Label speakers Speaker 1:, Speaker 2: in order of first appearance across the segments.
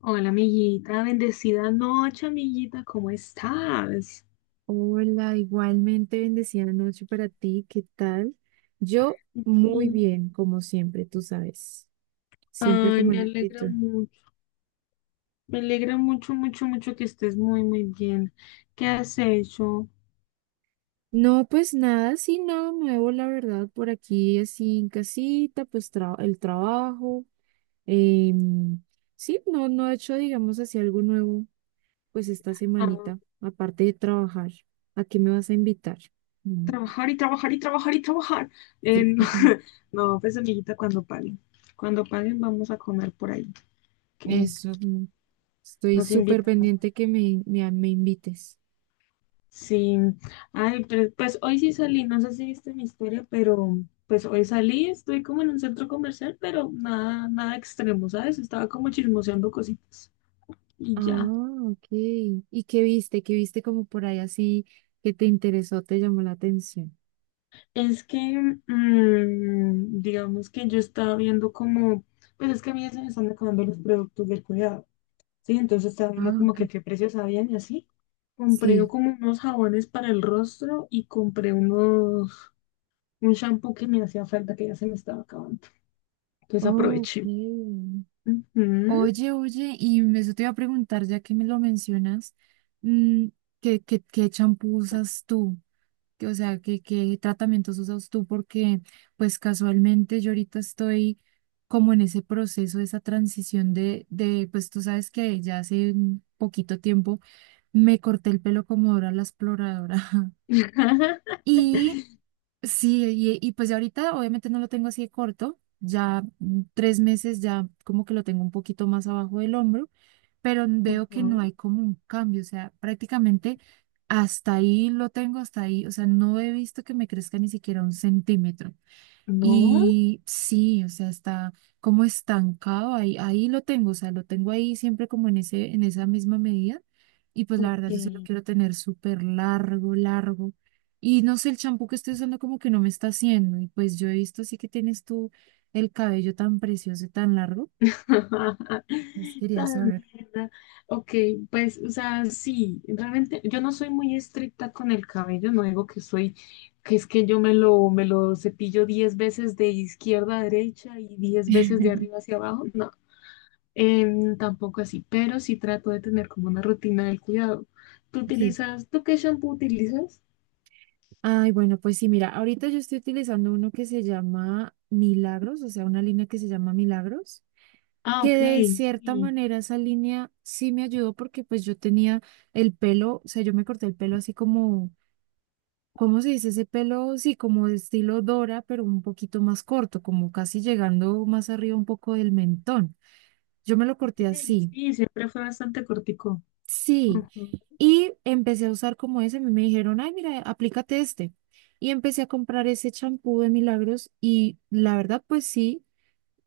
Speaker 1: Hola, amiguita, bendecida noche, amiguita, ¿cómo estás?
Speaker 2: Hola, igualmente bendecida noche para ti, ¿qué tal? Yo muy
Speaker 1: Bien.
Speaker 2: bien, como siempre, tú sabes, siempre
Speaker 1: Ay,
Speaker 2: como en actitud.
Speaker 1: me alegra mucho, mucho, mucho que estés muy, muy bien. ¿Qué has hecho?
Speaker 2: No, pues nada, sí, nada nuevo, la verdad, por aquí así en casita, pues el trabajo. em, sí, no, no he hecho, digamos, así algo nuevo, pues esta
Speaker 1: Ah,
Speaker 2: semanita, aparte de trabajar. ¿A qué me vas a invitar? Mm,
Speaker 1: trabajar y trabajar y trabajar y trabajar. Eh,
Speaker 2: sí,
Speaker 1: no, no, pues, amiguita, cuando paguen vamos a comer por ahí, que
Speaker 2: eso, estoy
Speaker 1: nos
Speaker 2: súper
Speaker 1: invitan.
Speaker 2: pendiente que me invites.
Speaker 1: Sí, ay, pero, pues hoy sí salí, no sé si viste mi historia, pero pues hoy salí, estoy como en un centro comercial, pero nada, nada extremo, ¿sabes? Estaba como chismoseando cositas y ya.
Speaker 2: Ah, ok. ¿Y qué viste? ¿Qué viste como por ahí así que te interesó, te llamó la atención?
Speaker 1: Es que, digamos que yo estaba viendo como, pues es que a mí ya se me están acabando los productos del cuidado, ¿sí? Entonces estaba viendo
Speaker 2: Ah,
Speaker 1: como
Speaker 2: ok.
Speaker 1: que qué precios habían y así. Compré
Speaker 2: Sí.
Speaker 1: como unos jabones para el rostro y compré unos, un shampoo que me hacía falta que ya se me estaba acabando. Entonces
Speaker 2: Ok.
Speaker 1: aproveché. Ujú.
Speaker 2: Oye, oye, y eso te iba a preguntar, ya que me lo mencionas, mm, ¿qué champú usas tú? O sea, ¿qué tratamientos usas tú? Porque, pues casualmente yo ahorita estoy como en ese proceso, esa transición de, pues tú sabes que ya hace un poquito tiempo. Me corté el pelo como Dora la exploradora. Y sí, y pues ya ahorita obviamente no lo tengo así de corto, ya 3 meses ya como que lo tengo un poquito más abajo del hombro, pero veo que no
Speaker 1: Ujú.
Speaker 2: hay como un cambio, o sea, prácticamente hasta ahí lo tengo, hasta ahí, o sea, no he visto que me crezca ni siquiera 1 centímetro.
Speaker 1: No,
Speaker 2: Y sí, o sea, está como estancado ahí, ahí lo tengo, o sea, lo tengo ahí siempre como en ese, en esa misma medida. Y pues la verdad,
Speaker 1: ok.
Speaker 2: yo se lo quiero tener súper largo, largo. Y no sé, el champú que estoy usando como que no me está haciendo. Y pues yo he visto así que tienes tú el cabello tan precioso y tan largo. Pues quería
Speaker 1: Tal
Speaker 2: saber.
Speaker 1: vez, ¿verdad? Ok, pues, o sea, sí, realmente yo no soy muy estricta con el cabello, no digo que soy, que es que yo me lo cepillo 10 veces de izquierda a derecha y 10 veces de arriba hacia abajo, no, tampoco así, pero sí trato de tener como una rutina del cuidado. ¿Tú
Speaker 2: Sí.
Speaker 1: utilizas, tú qué shampoo utilizas?
Speaker 2: Ay, bueno, pues sí, mira, ahorita yo estoy utilizando uno que se llama Milagros, o sea, una línea que se llama Milagros,
Speaker 1: Ah,
Speaker 2: que
Speaker 1: ok,
Speaker 2: de cierta
Speaker 1: sí.
Speaker 2: manera esa línea sí me ayudó porque pues yo tenía el pelo, o sea, yo me corté el pelo así como, ¿cómo se dice ese pelo? Sí, como de estilo Dora, pero un poquito más corto, como casi llegando más arriba un poco del mentón. Yo me lo corté
Speaker 1: Sí,
Speaker 2: así,
Speaker 1: sí, siempre fue bastante cortico.
Speaker 2: sí,
Speaker 1: Ujú.
Speaker 2: y empecé a usar como ese, a mí me dijeron, ay, mira, aplícate este. Y empecé a comprar ese champú de Milagros y la verdad, pues sí.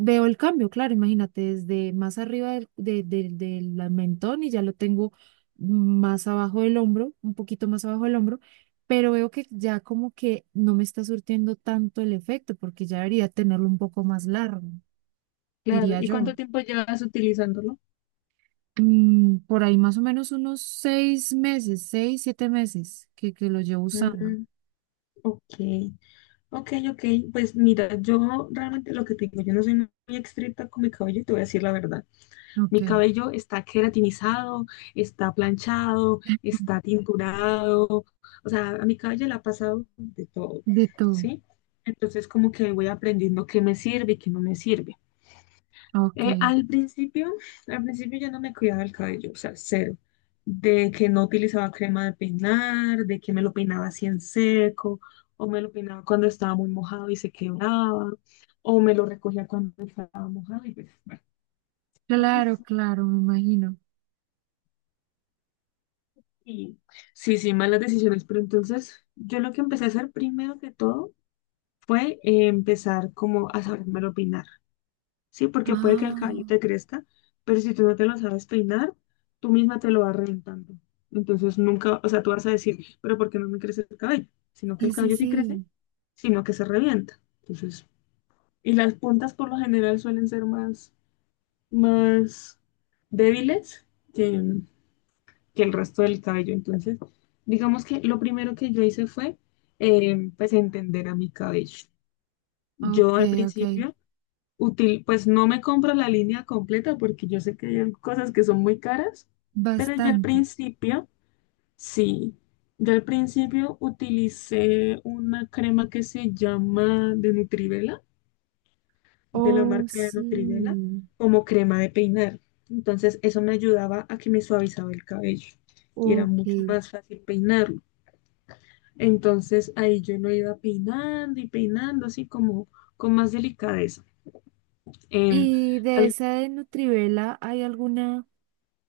Speaker 2: Veo el cambio, claro, imagínate, desde más arriba del mentón y ya lo tengo más abajo del hombro, un poquito más abajo del hombro, pero veo que ya como que no me está surtiendo tanto el efecto porque ya debería tenerlo un poco más largo,
Speaker 1: Claro.
Speaker 2: diría
Speaker 1: ¿Y
Speaker 2: yo.
Speaker 1: cuánto tiempo llevas utilizándolo?
Speaker 2: Por ahí más o menos unos 6 meses, 6, 7 meses que lo llevo usando.
Speaker 1: Mm, ok, ok, ok. Pues mira, yo realmente lo que te digo, yo no soy muy estricta con mi cabello, y te voy a decir la verdad.
Speaker 2: Ok,
Speaker 1: Mi cabello está queratinizado, está planchado, está tinturado. O sea, a mi cabello le ha pasado de todo,
Speaker 2: de todo.
Speaker 1: ¿sí? Entonces, como que voy aprendiendo qué me sirve y qué no me sirve.
Speaker 2: Ok,
Speaker 1: Eh, al principio, al principio yo no me cuidaba el cabello, o sea, cero. De que no utilizaba crema de peinar, de que me lo peinaba así en seco, o me lo peinaba cuando estaba muy mojado y se quebraba, o me lo recogía cuando estaba mojado y pues, bueno, malas.
Speaker 2: claro, claro, me imagino.
Speaker 1: Y, sí, sí, malas decisiones. Pero entonces, yo lo que empecé a hacer primero que todo fue empezar como a sabérmelo peinar. Sí, porque puede que el cabello
Speaker 2: Ah,
Speaker 1: te crezca, pero si tú no te lo sabes peinar, tú misma te lo vas reventando. Entonces nunca, o sea, tú vas a decir, pero ¿por qué no me crece el cabello? Sino que el
Speaker 2: sí, sí,
Speaker 1: cabello sí crece,
Speaker 2: sí.
Speaker 1: sino que se revienta. Entonces, y las puntas por lo general suelen ser más, más débiles que, que el resto del cabello. Entonces, digamos que lo primero que yo hice fue, pues, entender a mi cabello. Yo
Speaker 2: Ok,
Speaker 1: al
Speaker 2: ok.
Speaker 1: principio Útil, pues no me compro la línea completa porque yo sé que hay cosas que son muy caras, pero yo al
Speaker 2: Bastante.
Speaker 1: principio, sí, yo al principio utilicé una crema que se llama de Nutrivela, de la
Speaker 2: Oh,
Speaker 1: marca de Nutrivela,
Speaker 2: sí.
Speaker 1: como crema de peinar. Entonces eso me ayudaba a que me suavizaba el cabello y era
Speaker 2: Ok.
Speaker 1: mucho más fácil peinarlo. Entonces ahí yo lo iba peinando y peinando así como con más delicadeza. Em,
Speaker 2: ¿Y de
Speaker 1: al-
Speaker 2: esa de Nutrivela hay alguna,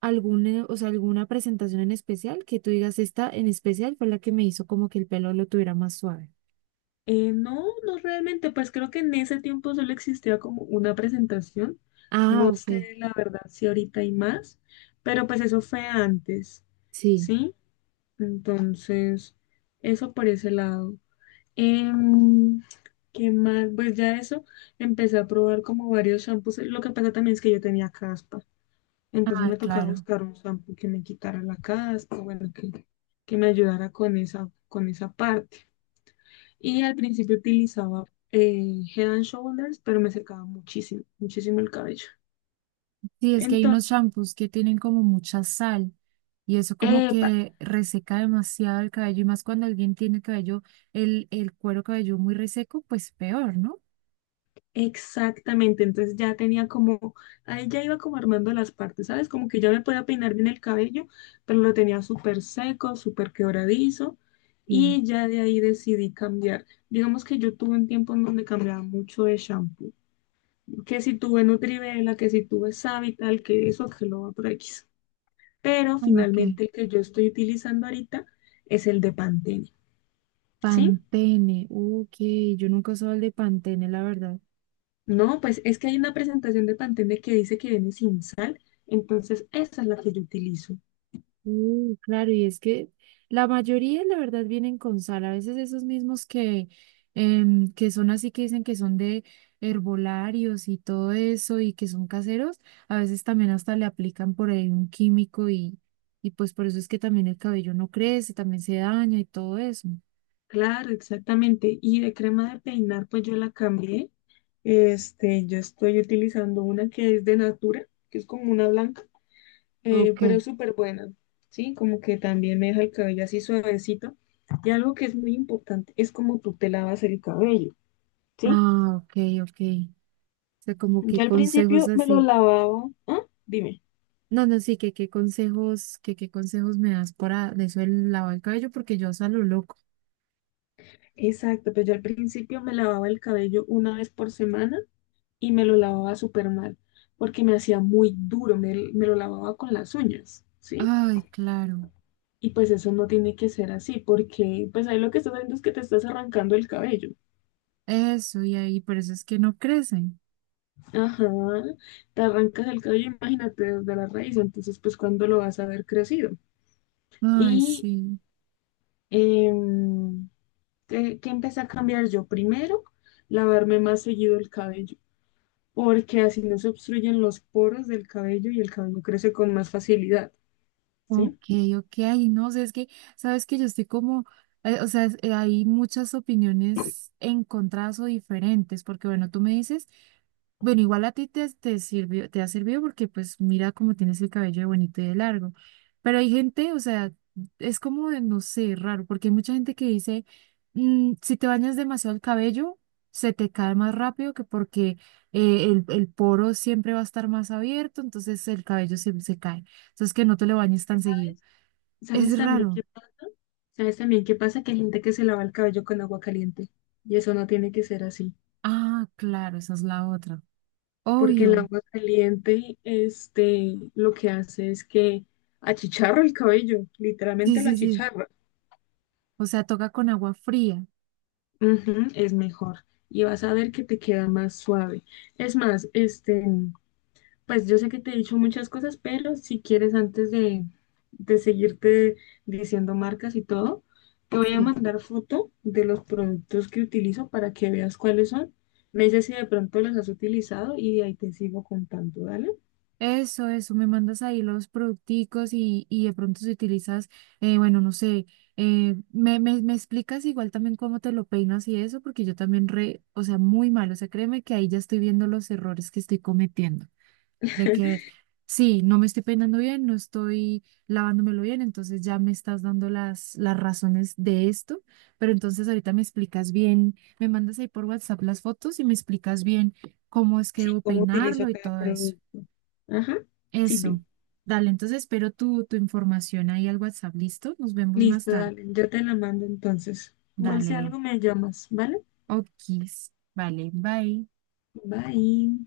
Speaker 2: alguna, o sea, alguna presentación en especial que tú digas esta en especial fue la que me hizo como que el pelo lo tuviera más suave?
Speaker 1: No, no realmente, pues creo que en ese tiempo solo existía como una presentación.
Speaker 2: Ah,
Speaker 1: No
Speaker 2: ok.
Speaker 1: sé la verdad si ahorita hay más, pero pues eso fue antes,
Speaker 2: Sí.
Speaker 1: ¿sí? Entonces, eso por ese lado. Em, ¿Qué más? Pues ya eso, empecé a probar como varios shampoos. Lo que pasa también es que yo tenía caspa, entonces
Speaker 2: Ah,
Speaker 1: me tocaba
Speaker 2: claro.
Speaker 1: buscar un shampoo que me quitara la caspa, bueno, que me ayudara con esa parte. Y al principio utilizaba Head and Shoulders, pero me secaba muchísimo, muchísimo el cabello.
Speaker 2: Sí, es que hay unos
Speaker 1: Entonces,
Speaker 2: shampoos que tienen como mucha sal y eso como
Speaker 1: epa,
Speaker 2: que reseca demasiado el cabello y más cuando alguien tiene cabello, el cuero cabelludo muy reseco, pues peor, ¿no?
Speaker 1: exactamente. Entonces ya tenía como, ahí ya iba como armando las partes, ¿sabes? Como que ya me podía peinar bien el cabello, pero lo tenía súper seco, súper quebradizo.
Speaker 2: Sí.
Speaker 1: Y ya de ahí decidí cambiar. Digamos que yo tuve un tiempo en donde cambiaba mucho de shampoo. Que si tuve Nutrivela, que si tuve Savital, que eso, que lo otro X. Pero
Speaker 2: Ah, ok.
Speaker 1: finalmente el que yo estoy utilizando ahorita es el de Pantene, ¿sí?
Speaker 2: Pantene, ok, yo nunca he usado el de Pantene, la verdad.
Speaker 1: No, pues es que hay una presentación de Pantene que dice que viene sin sal, entonces esa es la que yo utilizo.
Speaker 2: Claro, y es que la mayoría, la verdad, vienen con sal. A veces esos mismos que son así que dicen que son de herbolarios y todo eso y que son caseros, a veces también hasta le aplican por ahí un químico y pues por eso es que también el cabello no crece, también se daña y todo eso.
Speaker 1: Claro, exactamente. Y de crema de peinar, pues yo la cambié. Este, yo estoy utilizando una que es de Natura, que es como una blanca,
Speaker 2: Ok,
Speaker 1: pero es súper buena, ¿sí? Como que también me deja el cabello así suavecito. Y algo que es muy importante es como tú te lavas el cabello, ¿sí?
Speaker 2: ah, ok, ok. O sea, como que
Speaker 1: Yo al
Speaker 2: consejos
Speaker 1: principio me lo
Speaker 2: así.
Speaker 1: lavaba. ¿Ah? Dime.
Speaker 2: No, no, sí, que qué consejos me das para de eso el lavado del cabello, porque yo salgo loco.
Speaker 1: Exacto, pues yo al principio me lavaba el cabello una vez por semana y me lo lavaba súper mal, porque me hacía muy duro, me lo lavaba con las uñas, ¿sí?
Speaker 2: Ay, claro,
Speaker 1: Y pues eso no tiene que ser así, porque pues ahí lo que estás haciendo es que te estás arrancando el cabello.
Speaker 2: eso y ahí, por eso es que no crecen.
Speaker 1: Ajá, te arrancas el cabello, imagínate, desde la raíz, entonces pues cuándo lo vas a ver crecido.
Speaker 2: Ay,
Speaker 1: Y
Speaker 2: sí.
Speaker 1: em, ¿qué, qué empecé a cambiar yo? Primero, lavarme más seguido el cabello. Porque así no se obstruyen los poros del cabello y el cabello crece con más facilidad,
Speaker 2: Ok,
Speaker 1: ¿sí?
Speaker 2: ok, ay, no, o sea, es que, sabes que yo estoy como, o sea, hay muchas opiniones encontradas o diferentes, porque bueno, tú me dices, bueno, igual a ti te sirvió, te ha servido porque pues mira cómo tienes el cabello de bonito y de largo, pero hay gente, o sea, es como, de, no sé, raro, porque hay mucha gente que dice, "Mm, si te bañas demasiado el cabello, se te cae más rápido que porque el poro siempre va a estar más abierto, entonces el cabello se cae. Entonces, que no te lo bañes tan seguido.
Speaker 1: ¿Sabes? ¿Sabes
Speaker 2: Es
Speaker 1: también qué
Speaker 2: raro.
Speaker 1: pasa? ¿Sabes también qué pasa? Que hay gente que se lava el cabello con agua caliente y eso no tiene que ser así,
Speaker 2: Ah, claro, esa es la otra.
Speaker 1: porque el
Speaker 2: Obvio.
Speaker 1: agua caliente, este, lo que hace es que achicharra el cabello,
Speaker 2: Sí,
Speaker 1: literalmente lo
Speaker 2: sí, sí.
Speaker 1: achicharra.
Speaker 2: O sea, toca con agua fría.
Speaker 1: Ujú, es mejor y vas a ver que te queda más suave. Es más, este, pues yo sé que te he dicho muchas cosas, pero si quieres, antes de seguirte diciendo marcas y todo, te voy a
Speaker 2: Sí.
Speaker 1: mandar foto de los productos que utilizo para que veas cuáles son. Me dices si de pronto los has utilizado y de ahí te sigo contando, ¿dale?
Speaker 2: Eso, eso. Me mandas ahí los producticos y de pronto si utilizas, bueno, no sé, me explicas igual también cómo te lo peinas y eso, porque yo también o sea, muy mal. O sea, créeme que ahí ya estoy viendo los errores que estoy cometiendo. De que sí, no me estoy peinando bien, no estoy lavándomelo bien, entonces ya me estás dando las razones de esto, pero entonces ahorita me explicas bien, me mandas ahí por WhatsApp las fotos y me explicas bien cómo es que
Speaker 1: Sí,
Speaker 2: debo
Speaker 1: cómo utilizo
Speaker 2: peinarlo y
Speaker 1: cada
Speaker 2: todo eso.
Speaker 1: producto. Ajá, sí,
Speaker 2: Eso.
Speaker 1: vi.
Speaker 2: Dale, entonces espero tu información ahí al WhatsApp, ¿listo? Nos vemos más
Speaker 1: Listo,
Speaker 2: tarde.
Speaker 1: dale. Yo te la mando entonces. Igual si
Speaker 2: Dale,
Speaker 1: algo me llamas, ¿vale?
Speaker 2: okis. Vale, bye.
Speaker 1: Bye.